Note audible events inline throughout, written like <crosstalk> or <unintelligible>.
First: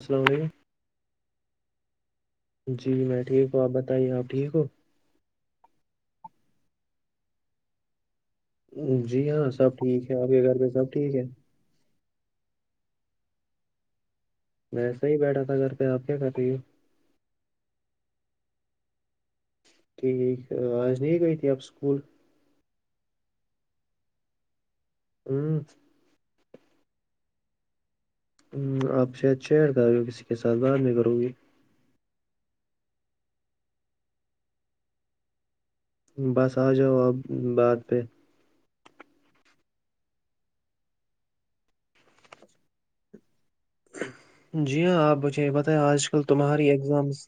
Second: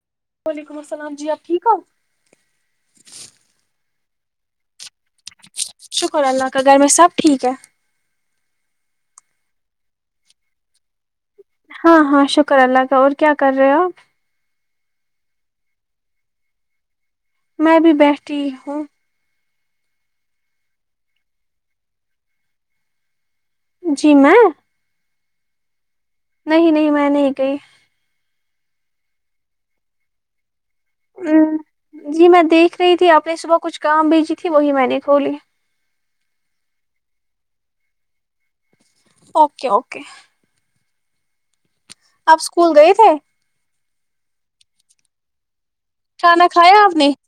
السلام وعلیکم السلام جی آپ ٹھیک ہو علیکم جی میں ٹھیک ہوں آپ ب بھائی اپ ٹھیک ہو شکر اللہ کا گھر میں سب ٹھیک ہے جی ہاں سب ٹھیک ہے آپ کے گھر پہ سب ٹھیک ہے ہاں ہاں شکر اللہ کا اور کیا کر رہے ہو آپ ایسا ہی بیٹھا تھا گھر پہ آپ کیا کر رہ ہیں میں بھی بیٹھی ہوں ٹھیک آج نہیں گئی تھی اب اسکول جی میں ہوں <inaudible> نہیں نہیں میں نہیں گئی ہ آپ شاید چیر کر رہے ہو کسی کے ساتھ بر نہیں کرو گی جی میں دیکھ رہی تھی آپ نے صبح کچھ کام بھیجی تھی وہی میں نے کھو لی بس اجاؤ اب بات پہ اوکے اوکے اب اسکول گئے تھے جی ہاں آپ مچھے بت آج کل کھانا تمہاری کھایا آپ نے ایگزامس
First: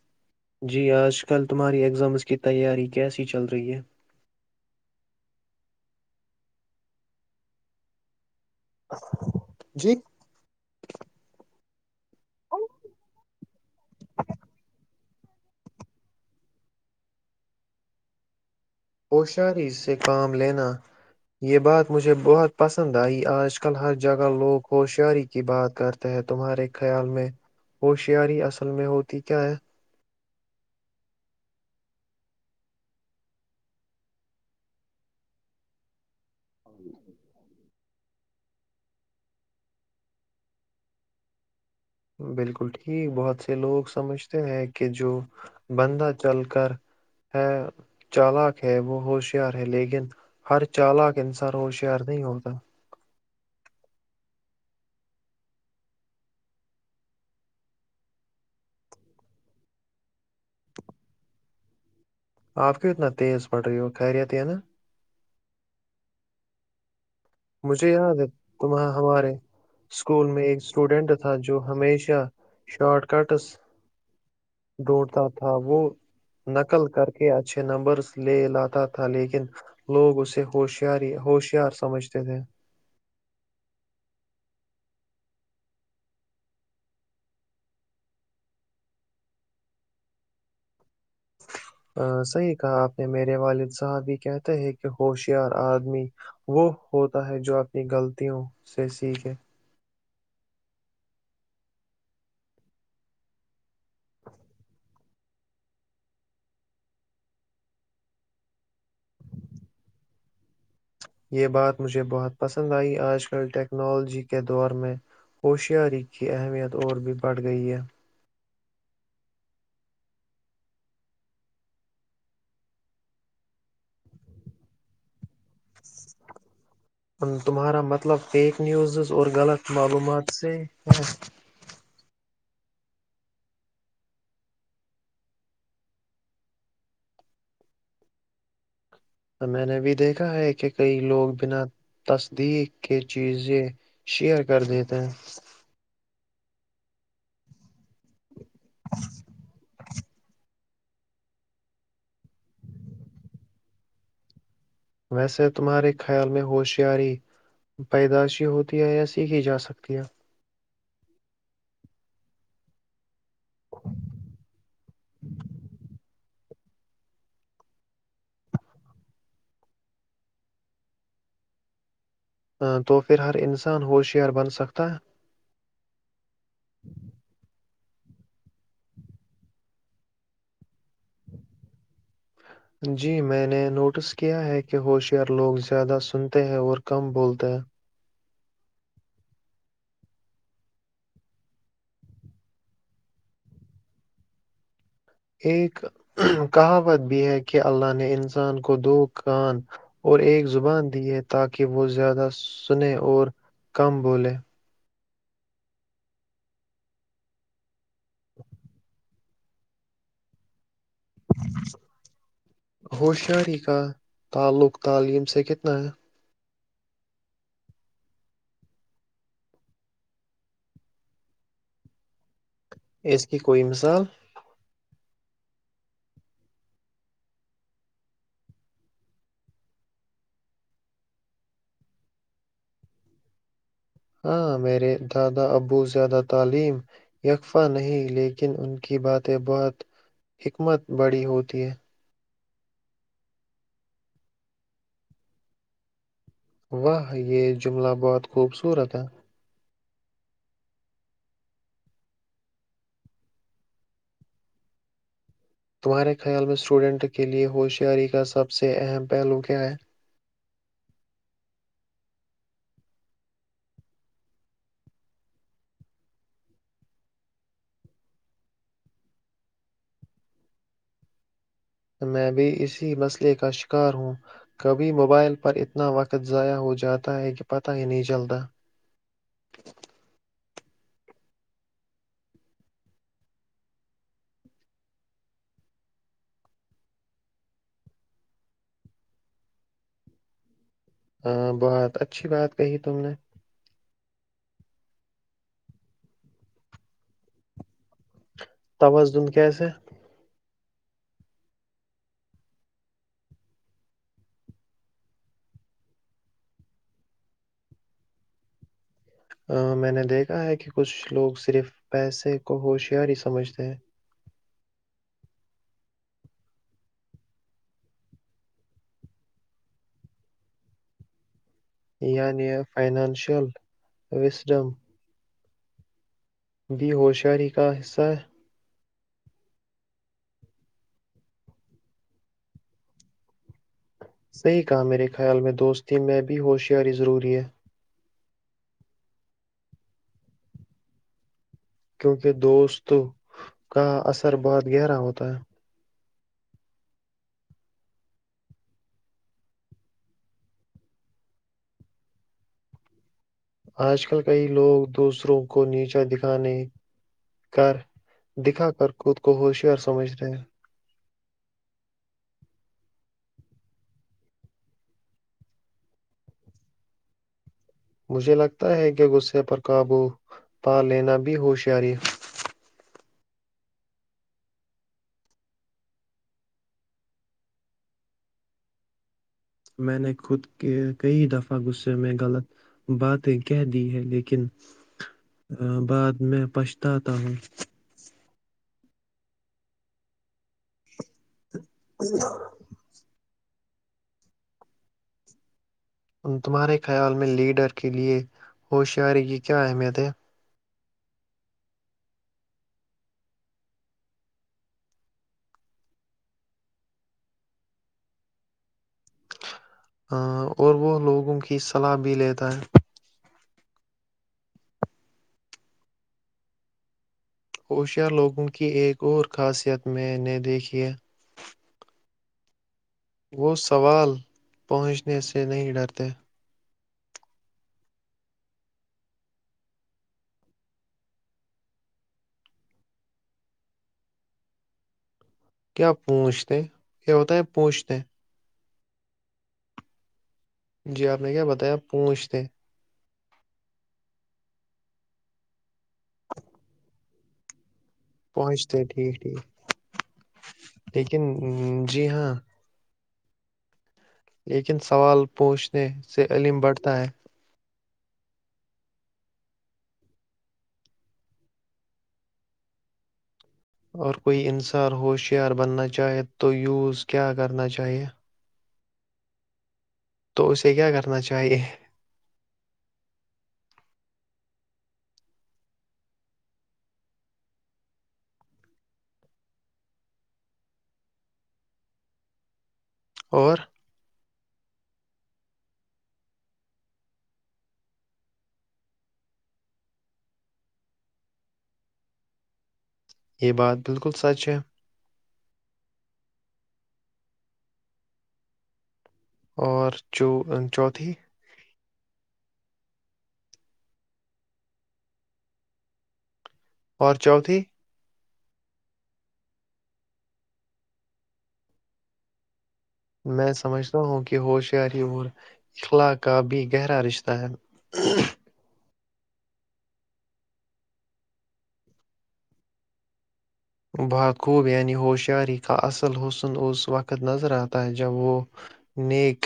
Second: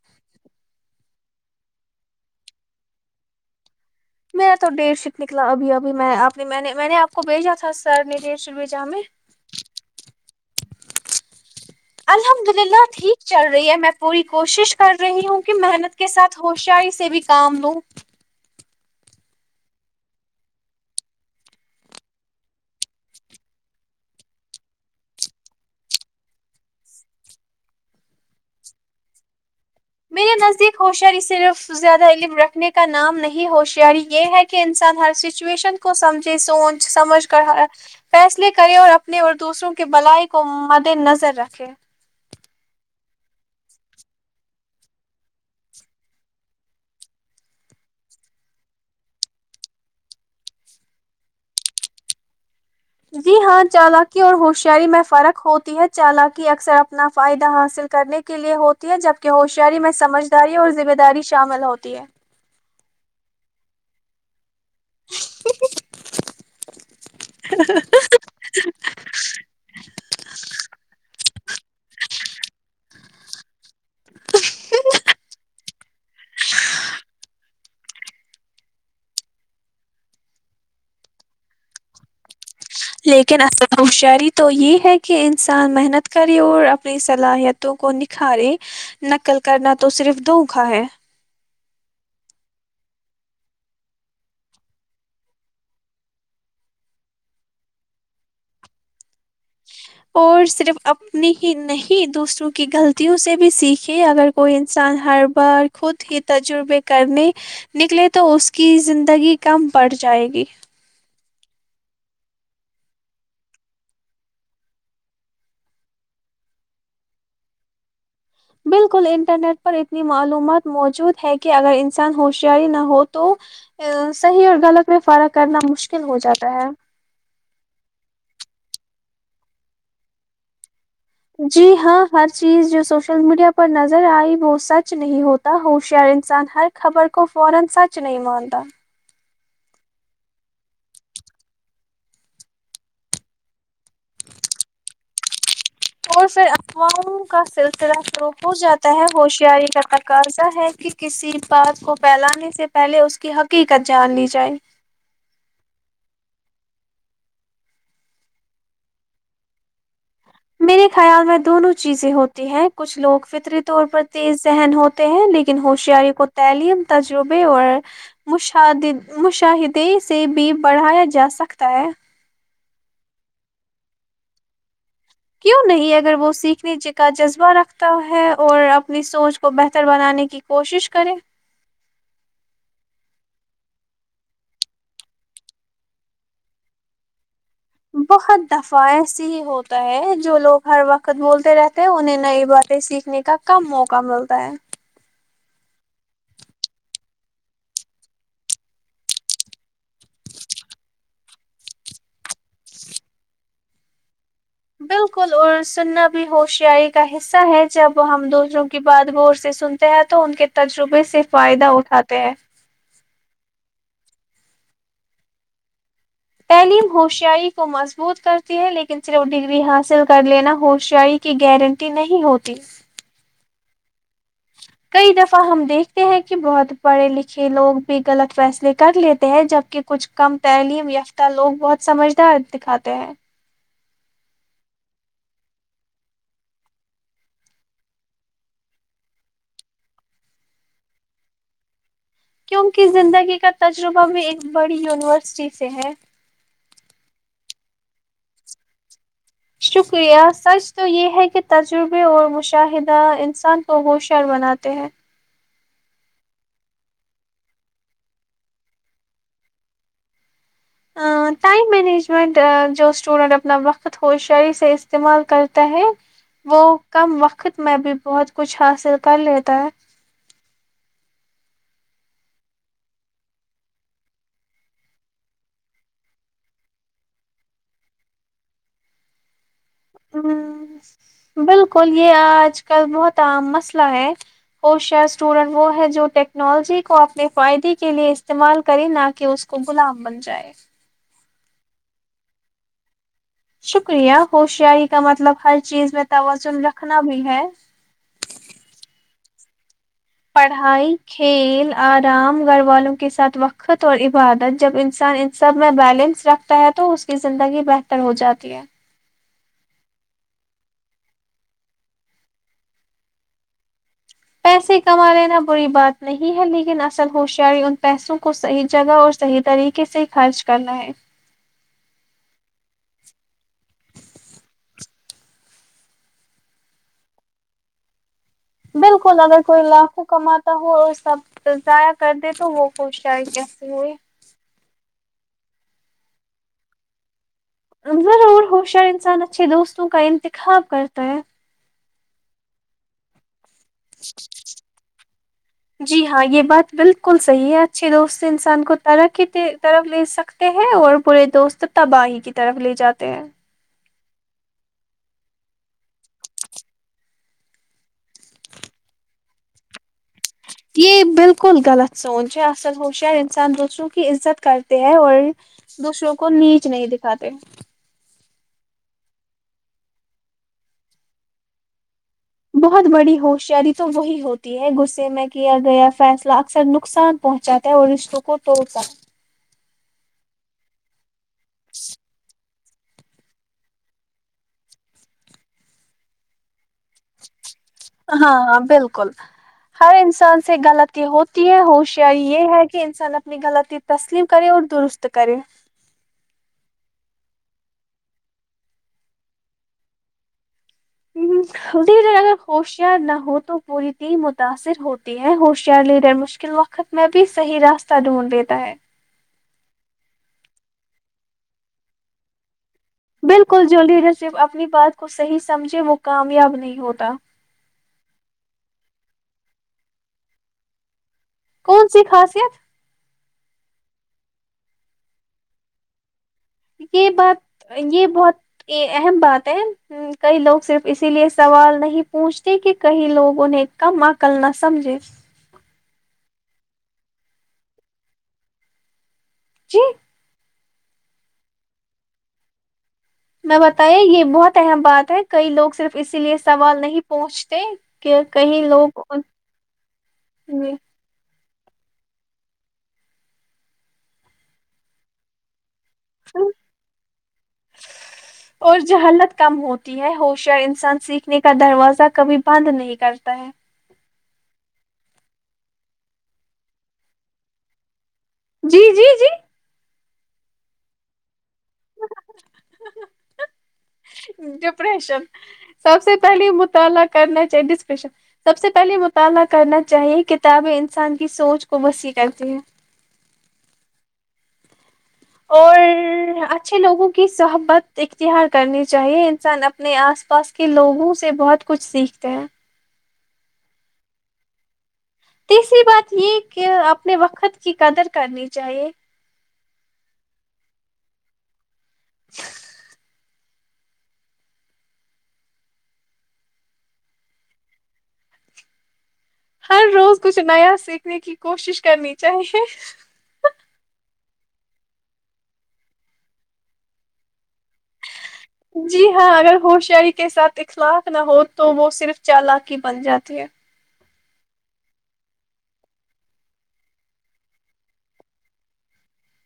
جی آج کل تمہاری ایگزامز کی تیاری کیسی چل رہی ہے میرا تو ڈٹ سٹ نکلا ابھی ابھی میں آپ نے نے میں نے آپ کو بھیجا تھا سر نے ڈٹ جی الحمد للہ ٹھیک چل رہی ہے میں پوری کوشش کر رہی ہوں کہ محنت کے ساتھ ہوشاری سے بھی کام لوں ہوشیاری سے کام لینا یہ بات مجھے بہت پسند آئی آج کل ہر جگہ لوگ ہوشیاری کی بات کرتے ہیں تمہارے خیال میں ہوشیاری اصل میں ہوتی کیا ہے میرے نزدیک ہوشیاری صرف زیادہ علم رکھنے کا نام نہیں ہوشیاری یہ ہے کہ انسان ہر سچویشن کو سمجھے سوچ سمجھ کر ہر فیصلے کرے اور اپنے اور دوسروں کے بلائی کو مد نظر رکھے بالکل ٹھیک بہت سے لوگ سمجھتے ہیں کہ جو بندہ چل کر ہے چالک ہے وہ ہوشیار ہے لیکن ہر چالک انسان ہوشیار نہیں ہوتا جی ہاں چالاکی اور ہوشیاری میں فرق ہوتی ہے چالاکی اکثر اپنا فائدہ حاصل کرنے کے لیے ہوتی ہے جبکہ ہوشیاری میں سمجھداری اور ذمہ داری شامل ہوتی ہے آپ کییت ن نہ تیز پٹ رہے ہو خیریت یہ ہے نا ا مجھے یاد ہے تماں ہمارے اسکول میں ایک اسٹوڈینٹ تھا جو ہمیشہ شارٹ کٹس ڈھونڈتا تھا وہ نقل کر کے اچھے نمبر لے لاتا تھا لیکن لوگ اسے ہوشیاری ہوشیار سمجھ چد ہے لیکن ال ہوشیری تو یہ ہے کہ انسان محنت کرے اور اپنی صلاحیتوں کو نکھارے نقل کرنا تو صرف دوکھا ہے ا صحیح کہا آپ نے میرے والد صاحب بھی کہتے ہیں کہ ہوشیار آدمی وہ ہوتا ہے جو اپنی غلطوں سے سیکھے اور صرف اپنی ہی نہیں دوسروں کی غلطیوں سے بھی سیکھے اگر کوئی انسان ہر بار خود ہی تجربے کرنے نکلے تو اس کی زندگی کم بڑ جائے گی یہ بات مجھے بہت پسند آئی، آج کل ٹیکنالوجی کے دور میں ہوشیاری کی اہمیت اور بھی بڑھ گئی ہے بالکل انٹرنیٹ پر اتنی معلومات موجود ہے کہ اگر انسان ہوشیاری نہ ہو تو صحیح اور غلط میں فارق کرنا مشکل ہو جاتا ہے تمہارا مطلب فیک نیوزز اور غلط معلومات سے جی ہاں فرسٹ چیز جو سوشل میڈیا پر نظر ائی وہ سچ نہیں ہوتا ہوشیار انسان ہر خبر کو فورا سچ نہیں مانتا میں نے بھی دیکھا ہے کہ کئی لوگ بنا تصدیق کے چیزیں شیئر کر دیتے ہیں سے اقواام کا سلسلہ رح فرو ہو جاتا ہے ہوشیاری کا قت کہا ہے کہ کسی بات کو پھیلانے سے پہلے اس کی حقیقت جان لی جائے ویسے تمہارے خیال میں ہوشیاری پیدائشی ہوتی ہے یا سیکھی جا سکتی ہے میرے خیال میں دونوں چیزیں ہوتی ہیں کچھ لوگ فطری طور پر تیز ذہن ہوتے ہیں لیکن ہوشیاری کو تعلیم تجربے اور مشد مشاہدے سے بھی بڑھایا جا سکتا ہے ہ تو پھر ہر انسان ہوشیار بن سکتا ہے کیوں نہیں اگر وہ سیکھنے کا جذبہ رکھتا تا ہے اور اپنی سوچ کو بہتر بنانے کی کوشش کرے جی میں نے نوٹس کیا ہے کہ ہوشیار لوگ زیادہ سنتے ہیں اور کم بولتے ہیں بہت دفع ایسے ہی ہوتا ہے جو لوگ ہر وقت بولتے رہتے ہیں انہیں نئی باتیں سیکھنے کا کم موقع ملتا ہے ایک کہاوت بھی ہے کہ اللہ نے انسان کو دو کان اور ایک زبان دی ہے تاکہ وہ زیادہ سن اور کم بولے بالکل اور سننا بھی ہوشیاری کا حصہ ہے جب ہم دوسروں کی بات غور سے سنتے ہیں تو ان کے تجربے سے فائدہ اٹھاتے ہیں ہوشیاری کا تعلق تعلیم سے کتنا ہے تعلیم ہوشیاری کو مضبوط کرتی ہے لیکن صرف ڈگری حاصل کر لینا ہوشیاری کی گارنٹی نہیں ہوتی تین ہے اس کی کوئی مثال کئی دفعہ ہم دیکھتے ہیں کہ بہت پڑھے لکھے لوگ بھی غلط فیصلے کر لیتے ہیں جبکہ کچھ کم تعلیم یافتہ لوگ بہت سمجھدار دکھاتے ہیں ہاں میرے دادا ابو زیادہ تعلیم یکفہ نہیں، لیکن ان کی باتیں بہت حکمت بڑی ہوتی ہیں کیونکہ زندگی کا تجربہ بھی ایک بڑی یونیورسٹی سے ہے واہ یہ جملہ بہت خوبصورت ہے شکریہ سچ تو یہ ہے کہ تجربے اور مشاہدہ انسان کو ہوشیار بناتے ہیں تمہارے خیال میں اسٹوڈنٹ کے لیے ہوشیاری کا سب سے اہم پہلو کیا ہے ٹائم مینجمنٹ جو اسٹوڈینٹ اپنا وقت ہوشی سے استعمال کرتا ہے وہ کم وقت میں بھی بہت کچھ حاصل کر لیتا ہے میں بھی اسی مسئلے کا شکار ہوں کبھی موبائل پر اتنا وقت ضائع ہو جاتا ہے کہ پتہ ہی نہیں چلتا ہ بالکل یہ آج کل بہت عام مسئلہ ہے ہو شیار اسٹوڈنٹ وہ ہے جو ٹیکنالوجی کو اپنے فائدے کے لیے استعمال کرے نہ کہ اس کو غلام بن جائے ہاں بہت اچھی بات کہی تم نے شکریہ خشیااریی کا مطلب ہر چیز میں توازن رکھنا بھی ہے توازن کیسے پڑھائی کھیل آرام گھر والوں کے ساتھ وقت اور عبادت جب انسان ان سب میں بیلنس رکھتا ہے تو اس کی زندگی بہتر ہو جاتی ہے ا میں نے دیکھا ہے کہ کچھ لوگ صرف پیسے کو ہوشیاری سمجھتے ہیں پیسے کما لینا بری بات نہیں ہے لیکن اصل ہوشیاری ان پیسوں کو صحیح جگہ اور صحیح طریقے سے خرچ کرنا ہے یعنییا فائنانشل وسڈم بھی ہوشیاری کا حصہ ہے بالکل اگر کوئی لاکھوں کماتا ہو اور سب ضائع کر دے تو وہ خوش آ ہے کیسے ہوئے صحیح کہا میرے خیال میں دوستی میں بھی ہوشیاری ضروری ہے ضرور ہوشی اور انسان اچھے دوستوں کا انتخاب کرتا ہے کیونکہ دوست کا اثر بہت گہرا ہوتا ہے جی ہاں یہ بات بالکل صحیح ہے اچھے دوست انسان کو طرح کی طرف لے سکتے ہیں اور برے دوست تباہی کی طرف لے جاتے ہیں آج کل کئی لوگ دوسروں کو نیچا دکھانے کر دکھا کر خود کو ہوشیار سمجھتے یہ بالکل غلط سچ آصل ہو شاری انسان دوسروں کی عزت کرتے ہیں اور دوسروں کو نیچ نہیں دکھاتے مجھے لگتا ہے کہ غصے پر قابو پا لینا بھی ہوشیاری بہت بڑی ہوشیاری تو وہی ہوتی ہے غصے میں کیا گیا فیصلہ اکثر نقصان پہنچاتا ہے اور رشتوں کو توڑتا میں نے خود کیک چئی دفہ گھ سے م میں غلط باتیں کہہ دی ہے لیکن بات میں پچھتاتا ہوں ہاں ہاں بالکل ہر انسان سے غلط ہوتی ہے ہوشیاری یہ ہے کہ انسان اپ اپنی غلطی تسلیم کرے اور درست کریں تمہارے خیال میں لیڈر کے لیے ہوشیاری کی کیا اہمیت ہے لیڈر اگر ہوشیار نہ ہو تو پوری تین متاثر ہوتی ہے ہوشیار لیڈر مشکل وقت میں بھی صحیح راستہ ڈھونڈ دیتا ہے ا اور وہ لوگوں کی صلاح بھی لیتا ہے بالکل جو لیڈر شپ اپنی بات کو صحیح سمجھے وہ کامیاب نہیں ہوتا اشہ لوگوں کی ایک اور خاصیت میں نے دیکھیے کون سی خاصیت وہ سوال پہنچنے سے نہیں ڈرتے یہ بات یہ بہت اہم بات ہے کئی لوگ صرف اسی لیے سوال نہیں پوچھتے کہ کئی لوگ انہیں کم عقل نہ سمجھیں کیا پوچھتے یہ ہوتا ہے پوچھتے جی جی آپ نے کیا بتایا پوونچھتے ہیں میں بتے یہ بہت اہم بات ہے کئی لوگ صرف اسی لیے سوال نہیں پہچتے کہ کئی پہنچتے لوگ ٹھیک ٹھیک ہ جی ہاں لیکن سوال پوچھتے سے علم بڑھتا ہے اور جہالت کم ہوتی ہے ہوشیار انسان سیکھنے کا دروازہ کبھی بند نہیں کرتا ہے اور کوئی انسار ہوشیار بننا چاہے تو یوز کیا کرنا چاہیئے جی جی جی تو اسے کیا کرنا چاہیے ڈپریشن سب سے پہلے مطالعہ کرنا چاہیے ڈسپریشن سب سے پہلے مطالعہ کرنا چاہیے کتابیں انسان کی سوچ کو وسیع کرتی ہیں اور اور اچھے لوگوں کی سحبت اختیہار کرنی چاہیے انسان اپنے آس پاس کے لوگوں سے بہت کچھ سیکھتے ہیں یہ بات بالکل سچ ہے تیسری بات یہ کہ اپنے وقت کی قدر کرنی چاہیے اور چو چوتھی اور چوتھی ہر روز کچھ نیا سیکھنے کی کوشش کرنی چاہیے میں سمجھتا ہوں کہ ہوشیاری اور اخلا کا بھی گہرا رشتہ ہے جی ہاں اگر ہوشیاری کے ساتھ اخلاق نہ ہو تو وہ صرف چالاکی بن جاتی ہے باکوب یعنی ہوشیاری کا اصل حسن اس وقت نظر آتا ہے جب وہ نیک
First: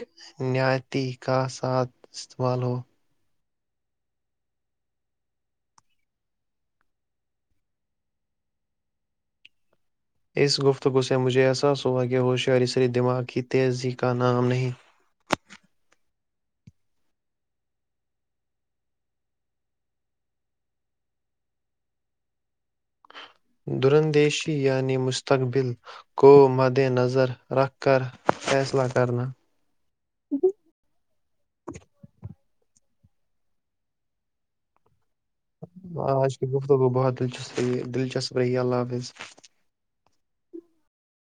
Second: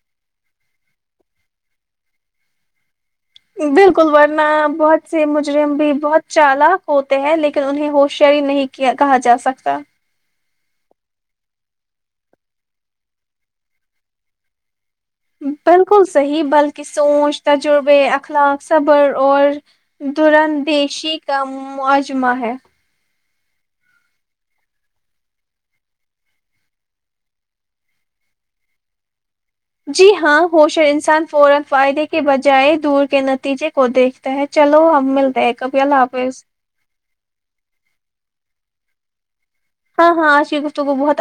نتی کا ساتھ استعمال ہو بالکل ورنہ بہت سے مجرم بھی بہت چالاک ہوتے ہیں لیکن انہیں ہوشیاری نہیں کیا کہا جا سکتا اس گفتگو سے مجھے احساس ہوا کہ وہ شری سری دماغ کی تیزی کا نام نہیں بالکل صحیح بلکہ سوچ تجربے اخلاق صبر اور دردیشی کا معجمہ ہے درندیشی یعنی مستقبل کو مد نظر رکھ کر فیصلہ کرنا <unintelligible> جائے دور کے نتیجے کو دیکھتا ہے چلو ہم مل آج کی گفتگو بہت دلچسپی دلچسپی ش بری اللہ حافظ ہاں ہاںچی گستو کو بہت